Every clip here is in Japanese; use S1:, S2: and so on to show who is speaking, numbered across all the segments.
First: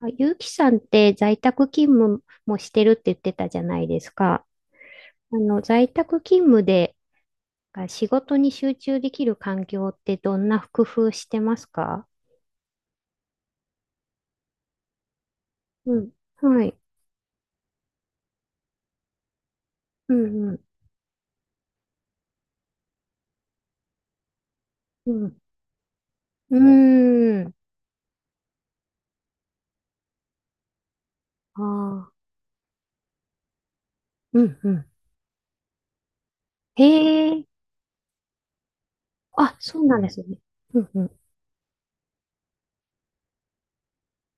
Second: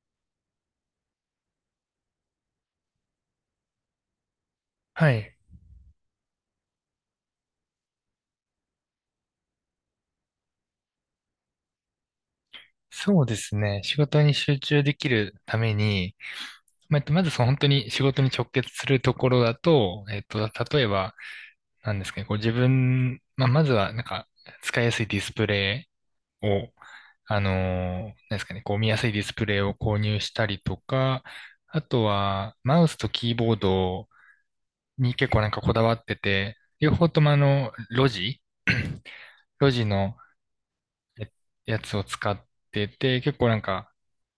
S1: あ、ゆうきさんって在宅勤務もしてるって言ってたじゃないですか。
S2: はい。
S1: 在宅勤務でが仕事に集中できる環境ってどんな工夫してますか？
S2: そうですね。仕事に集中できるため
S1: うん。
S2: に、
S1: はい。
S2: まあまずその本当に仕事に直結するところだと、
S1: うん、うん、
S2: 例えば、なんですかね、こう自分、まあ、まずはなんか使いやすい
S1: う
S2: ディス
S1: ん。
S2: プレイ
S1: う
S2: を、
S1: ーん。
S2: なんですかね、こう見やすいディスプレイを購入したりとか、
S1: あ
S2: あと
S1: あ。
S2: はマウスとキーボード
S1: うん、うん。
S2: に結構なんかこだわってて、
S1: へ
S2: 両方とも
S1: え。
S2: ロジ
S1: あ、
S2: ロ
S1: そ
S2: ジ
S1: う なんで
S2: の
S1: すね。うん、うん。
S2: えやつを使ってて、結構なんか、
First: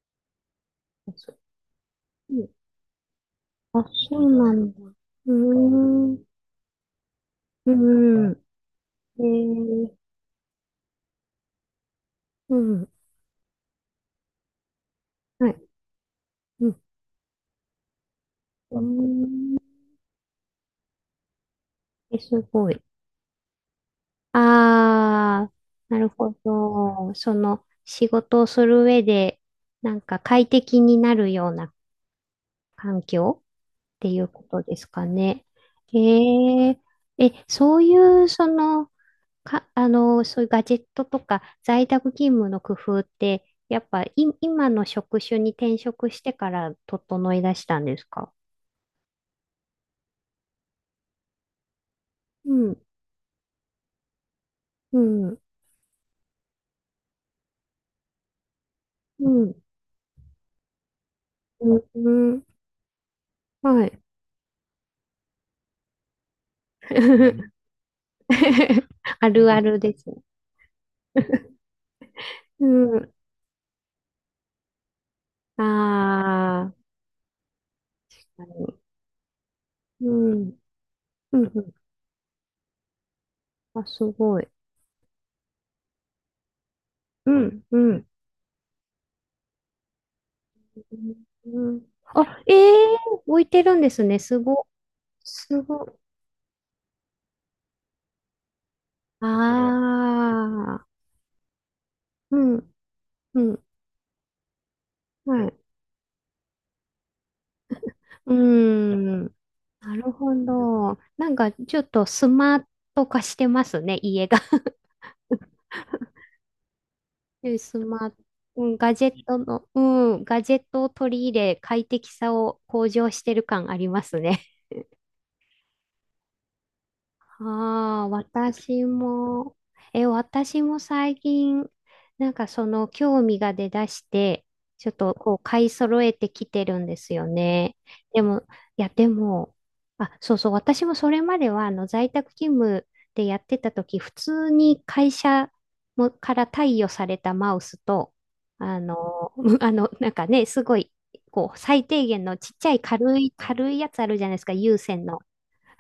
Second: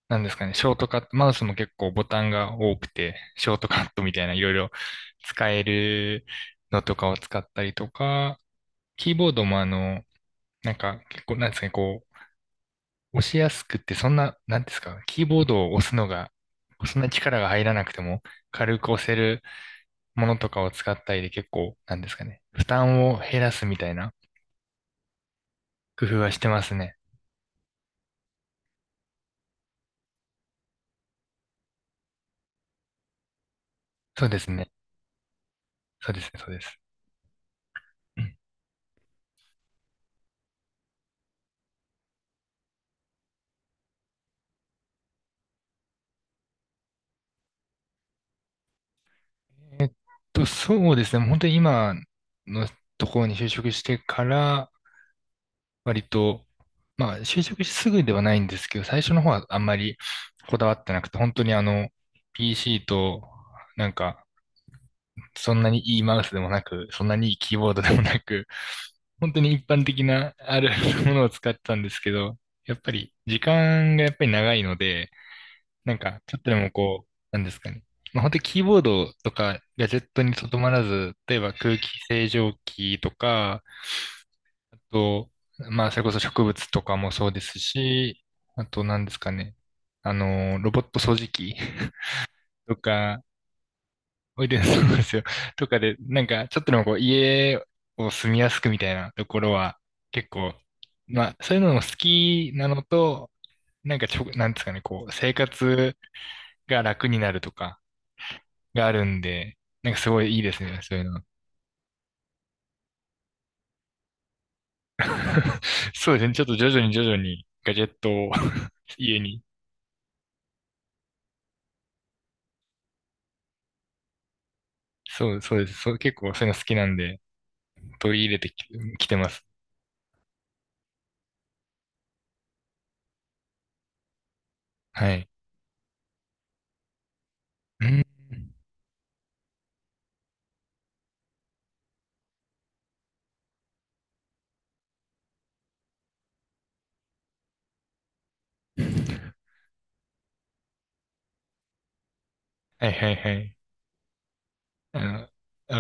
S2: なんですかね、ショートカット、マウ
S1: そ
S2: スも結構ボタン
S1: うん、
S2: が多くて、ショートカ
S1: あ、
S2: ットみ
S1: そ
S2: たい
S1: う
S2: ないろ
S1: な
S2: いろ
S1: んだ。うー
S2: 使え
S1: ん。う
S2: るのとかを使った
S1: ー
S2: りと
S1: ん。
S2: か、キー
S1: へ
S2: ボードも
S1: え。
S2: なんか結構なんですかね、こ
S1: うん。
S2: う、押しやすくってそんな、なんですか、キーボー
S1: はい。
S2: ドを押すのが、
S1: うん。
S2: そんな力が入らなくても
S1: う
S2: 軽
S1: ー
S2: く押せる
S1: ん。
S2: ものとかを使ったりで結構、なんです
S1: え、
S2: か
S1: す
S2: ね、負
S1: ごい。
S2: 担を減らすみたいな
S1: ああ、な
S2: 工
S1: る
S2: 夫は
S1: ほ
S2: してますね。
S1: ど。その仕事をする上で、なんか快適になるような環境ってい
S2: そ
S1: う
S2: うで
S1: こ
S2: す
S1: と
S2: ね。
S1: ですかね。え
S2: そうですね、そうで
S1: ー、
S2: す。
S1: え、そうい
S2: う
S1: う、
S2: ん
S1: その、か、そういうガジェットとか在宅勤務の工夫って、やっぱい、今の職種に転職してから整い出したんですか？
S2: そうですね。本当に今
S1: う
S2: の
S1: ん、
S2: ところに就職してから、
S1: うん、
S2: 割と、まあ、就職してすぐではないんですけど、最初の
S1: う
S2: 方は
S1: ん、
S2: あんまりこだわってなくて、本当に
S1: うん、うん、
S2: PC と、
S1: は
S2: なん
S1: い。
S2: か、そんなにいいマウスでもなく、そんなにいいキーボードでもなく、
S1: あ
S2: 本当
S1: る
S2: に
S1: あ
S2: 一
S1: る
S2: 般
S1: で
S2: 的
S1: すね。
S2: なある ものを使ってたんですけど、
S1: う
S2: やっぱり
S1: ん。
S2: 時間がやっぱり長いので、
S1: あ
S2: なんか、ちょっとでも
S1: あ、
S2: こう、なんですかね。まあ、
S1: 確
S2: 本当にキー
S1: か
S2: ボードとかガジェッ
S1: に、う
S2: トにとど
S1: ん。
S2: まらず、例
S1: う
S2: え
S1: ん。
S2: ば
S1: うん、
S2: 空気清浄機とか、
S1: あ、すごい。
S2: あと、まあ、それこそ植物とかもそ
S1: う
S2: うです
S1: ん。うん。
S2: し、あと、なんですかね。ロボット掃除機
S1: うん。あ、え
S2: と
S1: え、
S2: か、
S1: 置いてるんですね。す
S2: おいで、
S1: ご。
S2: そうなんですよ。
S1: す
S2: とかで、
S1: ご。
S2: なんか、ちょっとでもこう、家を住みやすくみたいなところは、結構、
S1: ああ、
S2: まあ、そういうのも好
S1: う
S2: きな
S1: ん。
S2: のと、
S1: うん。
S2: なんかなんですかね、こう、生
S1: はい。
S2: 活が楽になるとか、
S1: う
S2: があるん
S1: ん。
S2: で、な
S1: な
S2: んか
S1: る
S2: すご
S1: ほ
S2: いいいですね、そ
S1: ど。
S2: ういうの。
S1: なんか、ちょっとスマート化してますね、家が。
S2: そうですね、ちょっと徐々に徐々に
S1: うん、
S2: ガ
S1: ス
S2: ジェッ
S1: マー
S2: ト
S1: ト、
S2: を
S1: うん、ガ ジェ
S2: 家
S1: ット
S2: に。
S1: の、うん、ガジェットを取り入れ、快適さを向上してる感ありますね。
S2: そう、そうです。そう、結構そういうの好きなんで、
S1: ああ、
S2: 取り入れてき、
S1: 私
S2: きてます。
S1: も、え、私も最近、なんかその興味が出だして、ちょっ
S2: は
S1: と
S2: い。
S1: こう買い揃えてきてるんですよね。
S2: うん。
S1: でも、いや、でも、あ、そうそう、私もそれまでは在宅勤務でやってた時、普通に会社もから貸与されたマウスと、あの、なんかね、すごい、こう、最低限のちっちゃい
S2: はいはい
S1: 軽い、
S2: はい。
S1: 軽いやつあるじゃないですか、有線の。
S2: わ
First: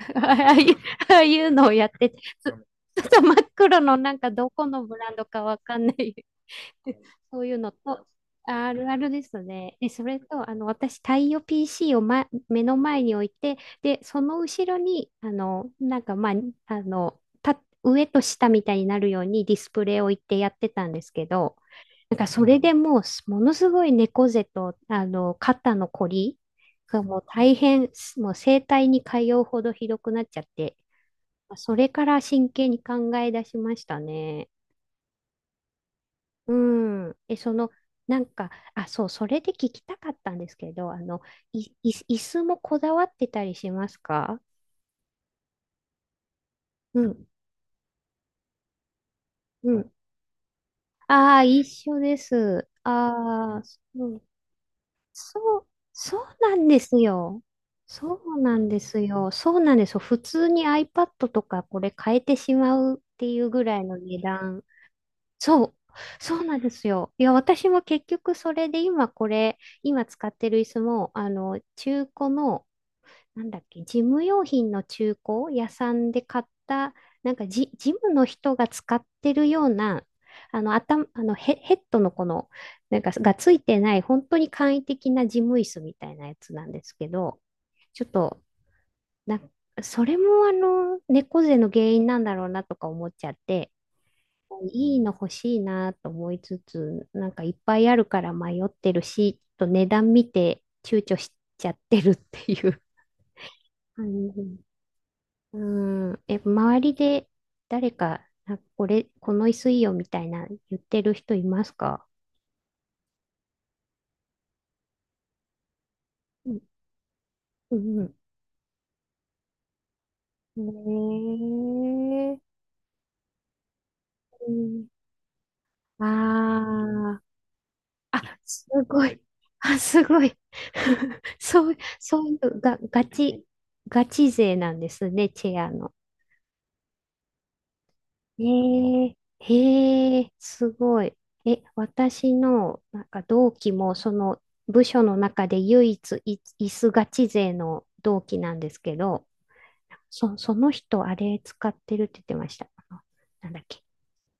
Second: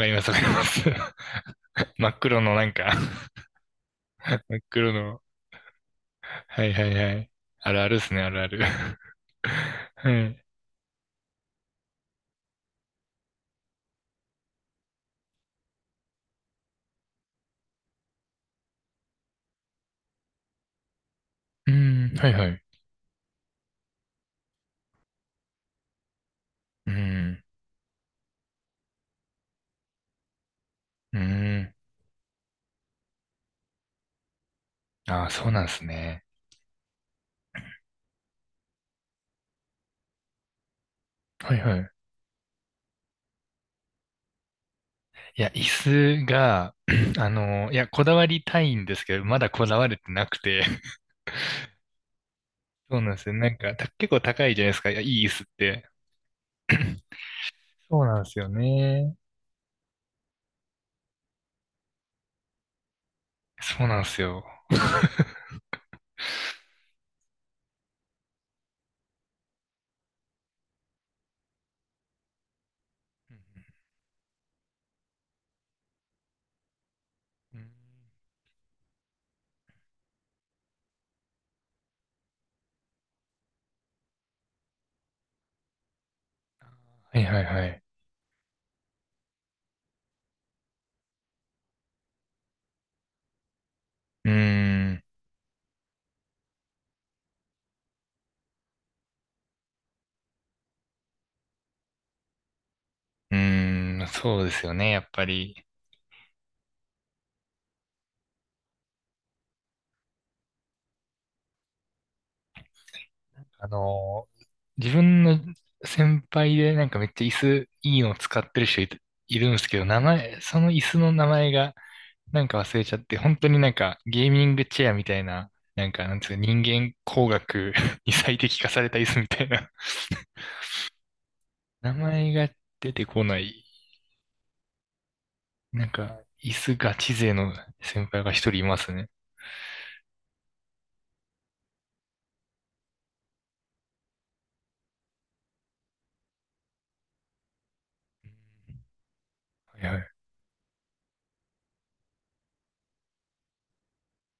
S2: かりますわかり
S1: ああ
S2: ま
S1: いう、
S2: す。
S1: ああいうのをやっ
S2: 真
S1: てて、
S2: っ黒
S1: ずっ
S2: のなんか
S1: と真っ黒のなんか ど
S2: 真っ
S1: この
S2: 黒
S1: ブラン
S2: の。
S1: ドかわかんない、
S2: はいはいは い。
S1: そういうの
S2: あるあるで
S1: と、
S2: すね、あるある。
S1: あるあるです ね。で、それ
S2: はい。
S1: と、私、太陽 PC を、ま、目の前に置いて、で、その後ろに、なんか、まあ、た、上と下みたいになるようにディスプレイを置いてやってたんですけど、
S2: う
S1: な
S2: ん、
S1: んか
S2: はい
S1: そ
S2: は
S1: れ
S2: い。
S1: でもうものすごい猫背と、肩のこり
S2: う
S1: がもう
S2: ん、
S1: 大変、もう整体に通うほどひどくなっちゃって、
S2: う
S1: まあ
S2: ん。
S1: それから真剣に考え出しましたね。
S2: ああ、そうなんですね。
S1: うん。え、その、なんか、あ、そう、それで聞きたかったんですけど、
S2: はい
S1: い、
S2: はい。
S1: い、椅子もこだわってたりしますか？
S2: いや、椅子が、
S1: う ん、
S2: いや、こだわりたいんですけど、まだこ
S1: う
S2: だわ
S1: ん。
S2: れてなくて。
S1: ああ、一緒です。
S2: そうなんですよ。なん
S1: ああ、
S2: か、
S1: そ
S2: 結構
S1: う
S2: 高いじゃないですか。いや、いい椅子っ
S1: そう、
S2: て。
S1: そうなんですよ。
S2: そう
S1: そ
S2: なんです
S1: う
S2: よ
S1: なんです
S2: ね。
S1: よ。そうなんですよ。普通に iPad とかこれ変えてしまうっていうぐらい
S2: そう
S1: の
S2: なんで
S1: 値
S2: すよ。
S1: 段。そう、そうなんですよ。いや、私も結局それで今これ、今使ってる椅子も、中古の
S2: う
S1: なんだっ
S2: ん
S1: け、事務用品の中古屋さんで買った、なんか
S2: う
S1: ジ、
S2: ん
S1: ジムの人が使ってるような、頭、あのヘ、ヘッドのこの、なんかがついてない、本当に簡易的な事務椅子みたいなやつなんですけ
S2: はい
S1: ど、
S2: はいはい。
S1: ちょっと、な、それも猫背の原因なんだろうなとか思っちゃって、
S2: うー
S1: いい
S2: ん、
S1: の欲しいなと思いつつ、なんかいっぱいあるから迷ってるし、ちょっと値段見て躊躇しちゃってるっていう
S2: うーん、
S1: 感
S2: そうですよ
S1: じ。
S2: ね、やっぱ
S1: う
S2: り。
S1: ん、え、周りで誰か、なんかこれ、この椅子いいよみたいな言ってる人いますか？
S2: あの、自分の先
S1: う
S2: 輩
S1: ん、
S2: でなんかめっちゃ椅子
S1: う
S2: いい
S1: ん、
S2: の使ってる人いるんですけど、名前、その椅子の名前が
S1: ね
S2: なん
S1: え。
S2: か忘れちゃって、本当になんかゲーミ
S1: う
S2: ングチ
S1: ん、
S2: ェアみたいな、なんかなんつうか人間
S1: あー、
S2: 工学 に
S1: あ、
S2: 最適
S1: す
S2: 化された
S1: ご
S2: 椅子
S1: い。
S2: みたいな。
S1: あ、すごい。そう、
S2: 名
S1: そう
S2: 前
S1: い
S2: が
S1: うが、
S2: 出
S1: ガ
S2: てこな
S1: チ、
S2: い、
S1: ガチ勢なんですね、チェア
S2: なん
S1: の。
S2: か椅子ガチ勢の先輩が一
S1: え
S2: 人いますね。
S1: え、へえ、すごい。え、私の、なんか同期も、その部署の中で唯一い、椅子ガチ勢の同期なんですけど、
S2: はいはい。
S1: そ、その人、あれ使ってるって言ってました。なんだっけ。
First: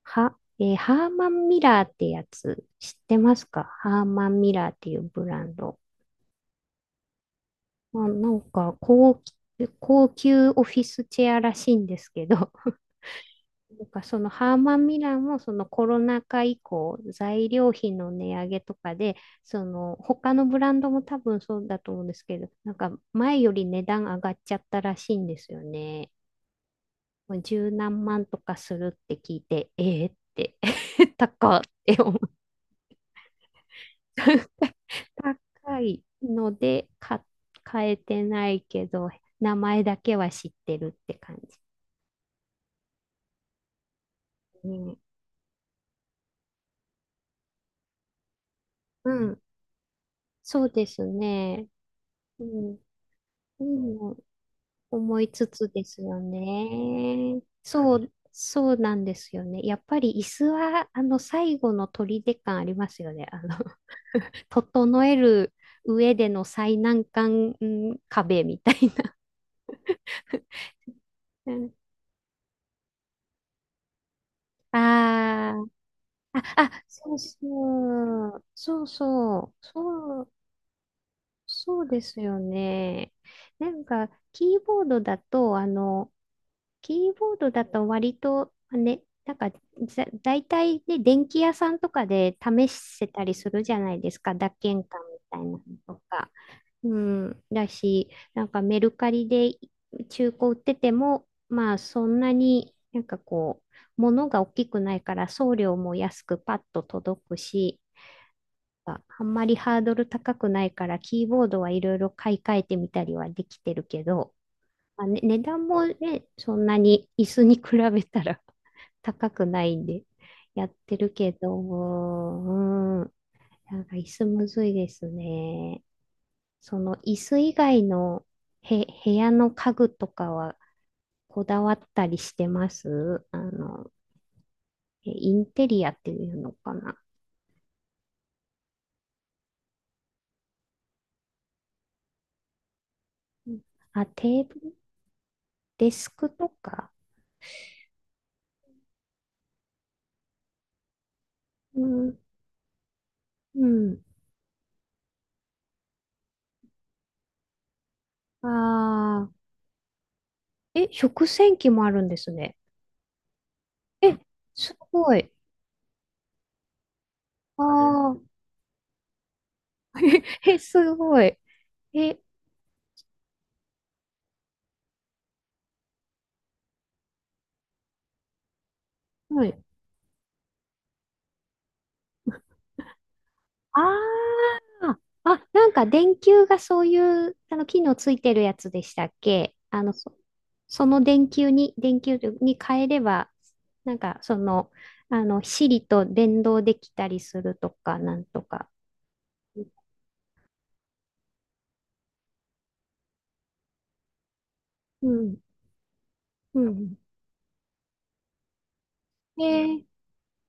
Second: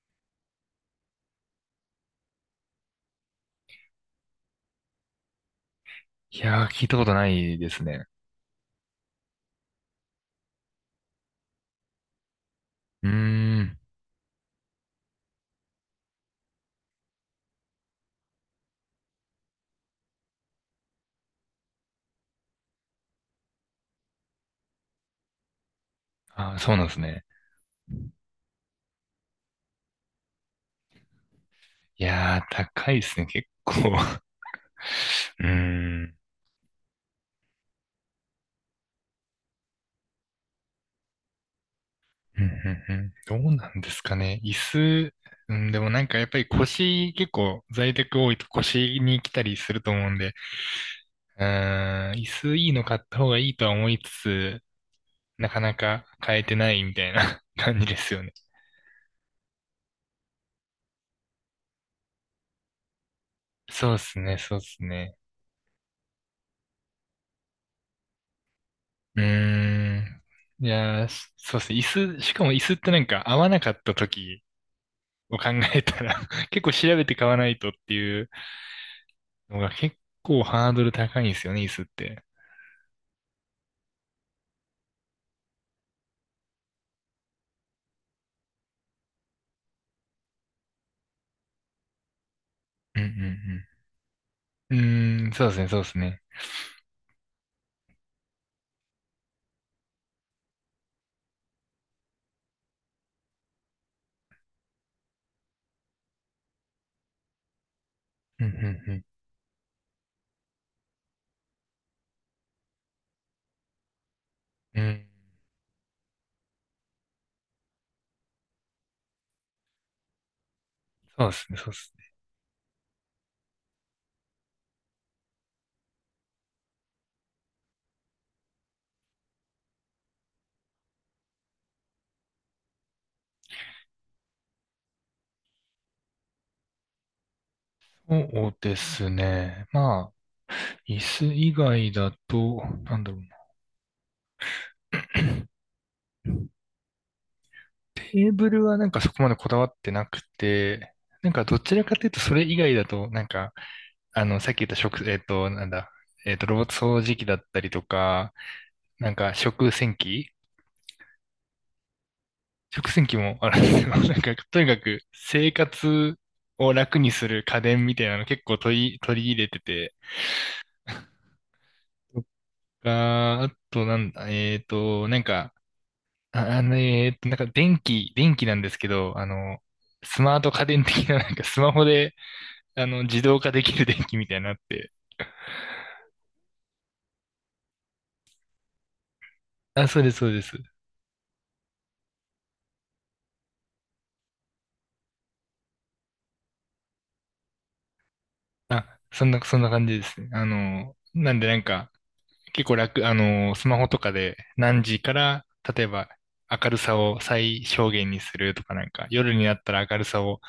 S1: は、えーハーマンミラーってやつ、知ってますか？ハーマンミラーっていうブランド。
S2: いやー、聞いたことないです
S1: ま
S2: ね。
S1: あ、なんか高、高級オフィスチェアらしいんですけど、
S2: うーん。
S1: なんかそのハーマン・ミラーもそのコロナ禍以降材料費の値上げとかでその他のブランドも多分そうだと思うんですけど、なんか前より値段上がっちゃったらしいんですよね。
S2: あー、そうなんですね。
S1: もう十何万とかするって聞いてえー、って 高っって
S2: い
S1: 思う、
S2: やー、高いですね、結構。う
S1: 高い
S2: ーん。
S1: ので買、買えてないけど名前だけは知ってるって感じ。
S2: うんうんうんどうなんですかね。椅
S1: うん、
S2: 子、うん、でもなんかやっぱり腰、結構在宅多いと腰
S1: う
S2: に来
S1: ん、
S2: たりすると思うんで、
S1: そうです
S2: う
S1: ね。
S2: ーん、椅
S1: う
S2: 子いい
S1: ん、で
S2: の買った方がいいとは思いつ
S1: も
S2: つ、
S1: 思いつ
S2: なか
S1: つ
S2: な
S1: です
S2: か
S1: よ
S2: 買えてないみたい
S1: ね。は
S2: な 感じで
S1: そう、い、
S2: すよね。
S1: そうなんですよね。やっぱり椅子は、最後の砦感ありますよね。
S2: そうですね、そうです
S1: 整え
S2: ね。
S1: る上での最難関、うん、壁みたい
S2: うーん。いやー、しそうで
S1: な。
S2: すね。椅子、しかも椅子ってなんか合わなかった時
S1: あ
S2: を考えたら
S1: あー、
S2: 結
S1: あ、
S2: 構調べ
S1: そ
S2: て
S1: う
S2: 買わないとってい
S1: そ
S2: う
S1: う、そうそう、
S2: のが結
S1: そう、
S2: 構ハードル高いんですよね、椅子
S1: そ
S2: っ
S1: うです
S2: て。
S1: よね。なんか、キーボードだと、キーボードだと割とね、なんかざ大体ね、電気屋さんとかで試
S2: うんう
S1: せ
S2: んう
S1: たりする
S2: ん。
S1: じゃないですか、脱
S2: う
S1: 鍵感み
S2: ーん、
S1: たいな
S2: そうで
S1: の
S2: すね、そうで
S1: と
S2: すね。
S1: か。うん、だし、なんかメルカリで中古売ってても、まあそんなになんかこう、物が大きくないから送料も安くパッと届くし、
S2: うん、う
S1: あ
S2: ん、
S1: あんまりハードル高くないから、キーボードはいろいろ買い替えてみたりはできてるけど、
S2: うん。う
S1: ま
S2: ん、
S1: あね、値段もね、そんなに椅子に比べたら 高くないんで、やってる
S2: そうで
S1: け
S2: す
S1: ど、
S2: ね、そうですね。
S1: うん、なんか椅子むずいですね。その椅子以外のへ、部屋の家具とかはこだわったりしてますあの、えインテリアっていうのかな。
S2: そうですね。まあ、椅子以外だと、なんだろうな。
S1: うん、あ、テーブル、デスクとか。
S2: テーブルはなんかそこまでこだわってなくて、なんかどち
S1: う
S2: らかという
S1: ん、
S2: とそれ以外だと、なんか、
S1: うん。
S2: さっき言った食、えっと、なんだ、えっと、ロボット掃除機だったりとか、なん
S1: あ
S2: か
S1: あ、
S2: 食洗機
S1: え、食洗機もあるんですね。
S2: 食洗機もあるんですよ。
S1: え、
S2: なんか、とに
S1: す
S2: かく
S1: ごい。
S2: 生活を楽にする家
S1: あ
S2: 電みたいなの
S1: あ、
S2: 結構取り入れてて、
S1: え、すごい。え、
S2: とか、あとなんだ、なんか、あ、なんか電気なんですけど、
S1: はい。
S2: スマート家電的な、なんかスマホで、自動化できる電気みたいなの
S1: あ
S2: あって。
S1: あ、あ、なんか電球がそういう、機能ついてるやつでしたっけ。あ
S2: あ、
S1: の、
S2: そうで
S1: そ、
S2: す、そうです。
S1: その電球に、電球に変えれば、なんか、その、Siri と連動できたりするとか、なんとか。
S2: あ、そんな感じですね。なんでなんか、結構楽、スマホとかで何時
S1: う
S2: か
S1: ん、
S2: ら、例えば
S1: う
S2: 明る
S1: ん。
S2: さを最小限にするとかなんか、夜
S1: え
S2: になった
S1: ー、
S2: ら明るさを、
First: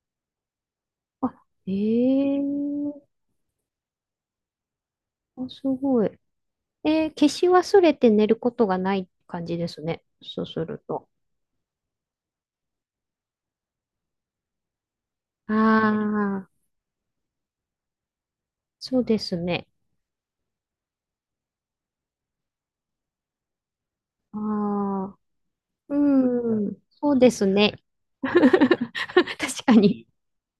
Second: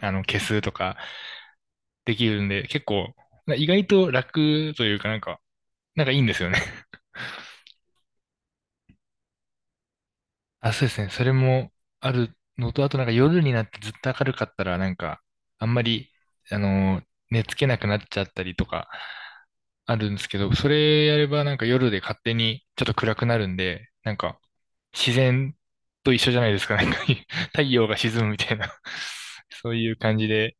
S2: 消すとか
S1: あ、え
S2: できるんで、結
S1: ー、
S2: 構、意外と楽というかなんか、
S1: あ、すご
S2: なん
S1: い。
S2: かいいんですよね。
S1: えー、消し忘れて寝ることがない感じですね。そうす
S2: あ、
S1: る
S2: そうです
S1: と。
S2: ね。それもあるのと、あとなんか夜になってずっと明るかったら、なんか、
S1: あ
S2: あんまり、
S1: あ、
S2: あのー、寝つけなくなっちゃったりとか、
S1: そうですね。
S2: あるんですけど、それやればなんか夜で勝手にちょっと暗くなるんで、なんか、自
S1: ああ、
S2: 然と一緒じゃないで
S1: う
S2: すか。
S1: ん、
S2: なんか、
S1: そうです
S2: 太
S1: ね。
S2: 陽が沈 むみたいな、
S1: 確
S2: そ
S1: か
S2: ういう
S1: に。
S2: 感じで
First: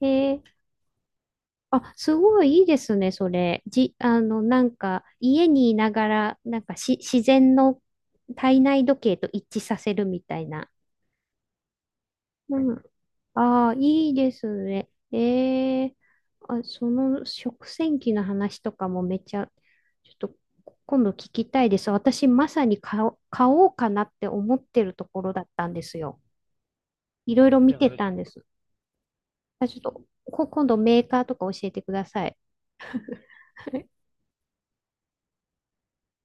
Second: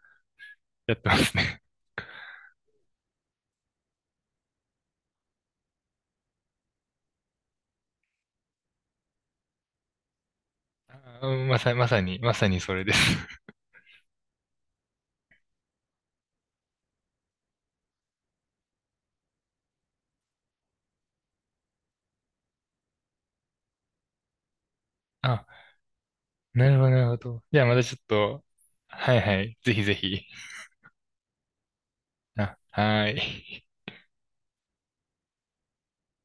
S1: えー、
S2: やってますね。
S1: あ、すごいいいですね、それ。じ、なんか、家にいながら、なんかし、自然の体内時計と一致させるみたいな。
S2: あまさ、まさに、まさ
S1: う
S2: にそ
S1: ん、
S2: れです。
S1: ああ、いいですね。ええ、あ、その食洗機の話とかもめっちゃ、ちょっと今度聞きたいです。私、まさに買おう、買おうかなって思ってるところだ
S2: あ、
S1: ったんですよ。
S2: なるほど、なるほ
S1: い
S2: ど。
S1: ろいろ
S2: じ
S1: い
S2: ゃあ
S1: 見
S2: ま
S1: や、て
S2: た
S1: あ
S2: ち
S1: れ
S2: ょっ
S1: たんです。
S2: と、はいはい、
S1: あ、
S2: ぜ
S1: ちょっ
S2: ひぜ
S1: と、
S2: ひ。
S1: こ今度メーカーとか教えてください。
S2: あ、はーい。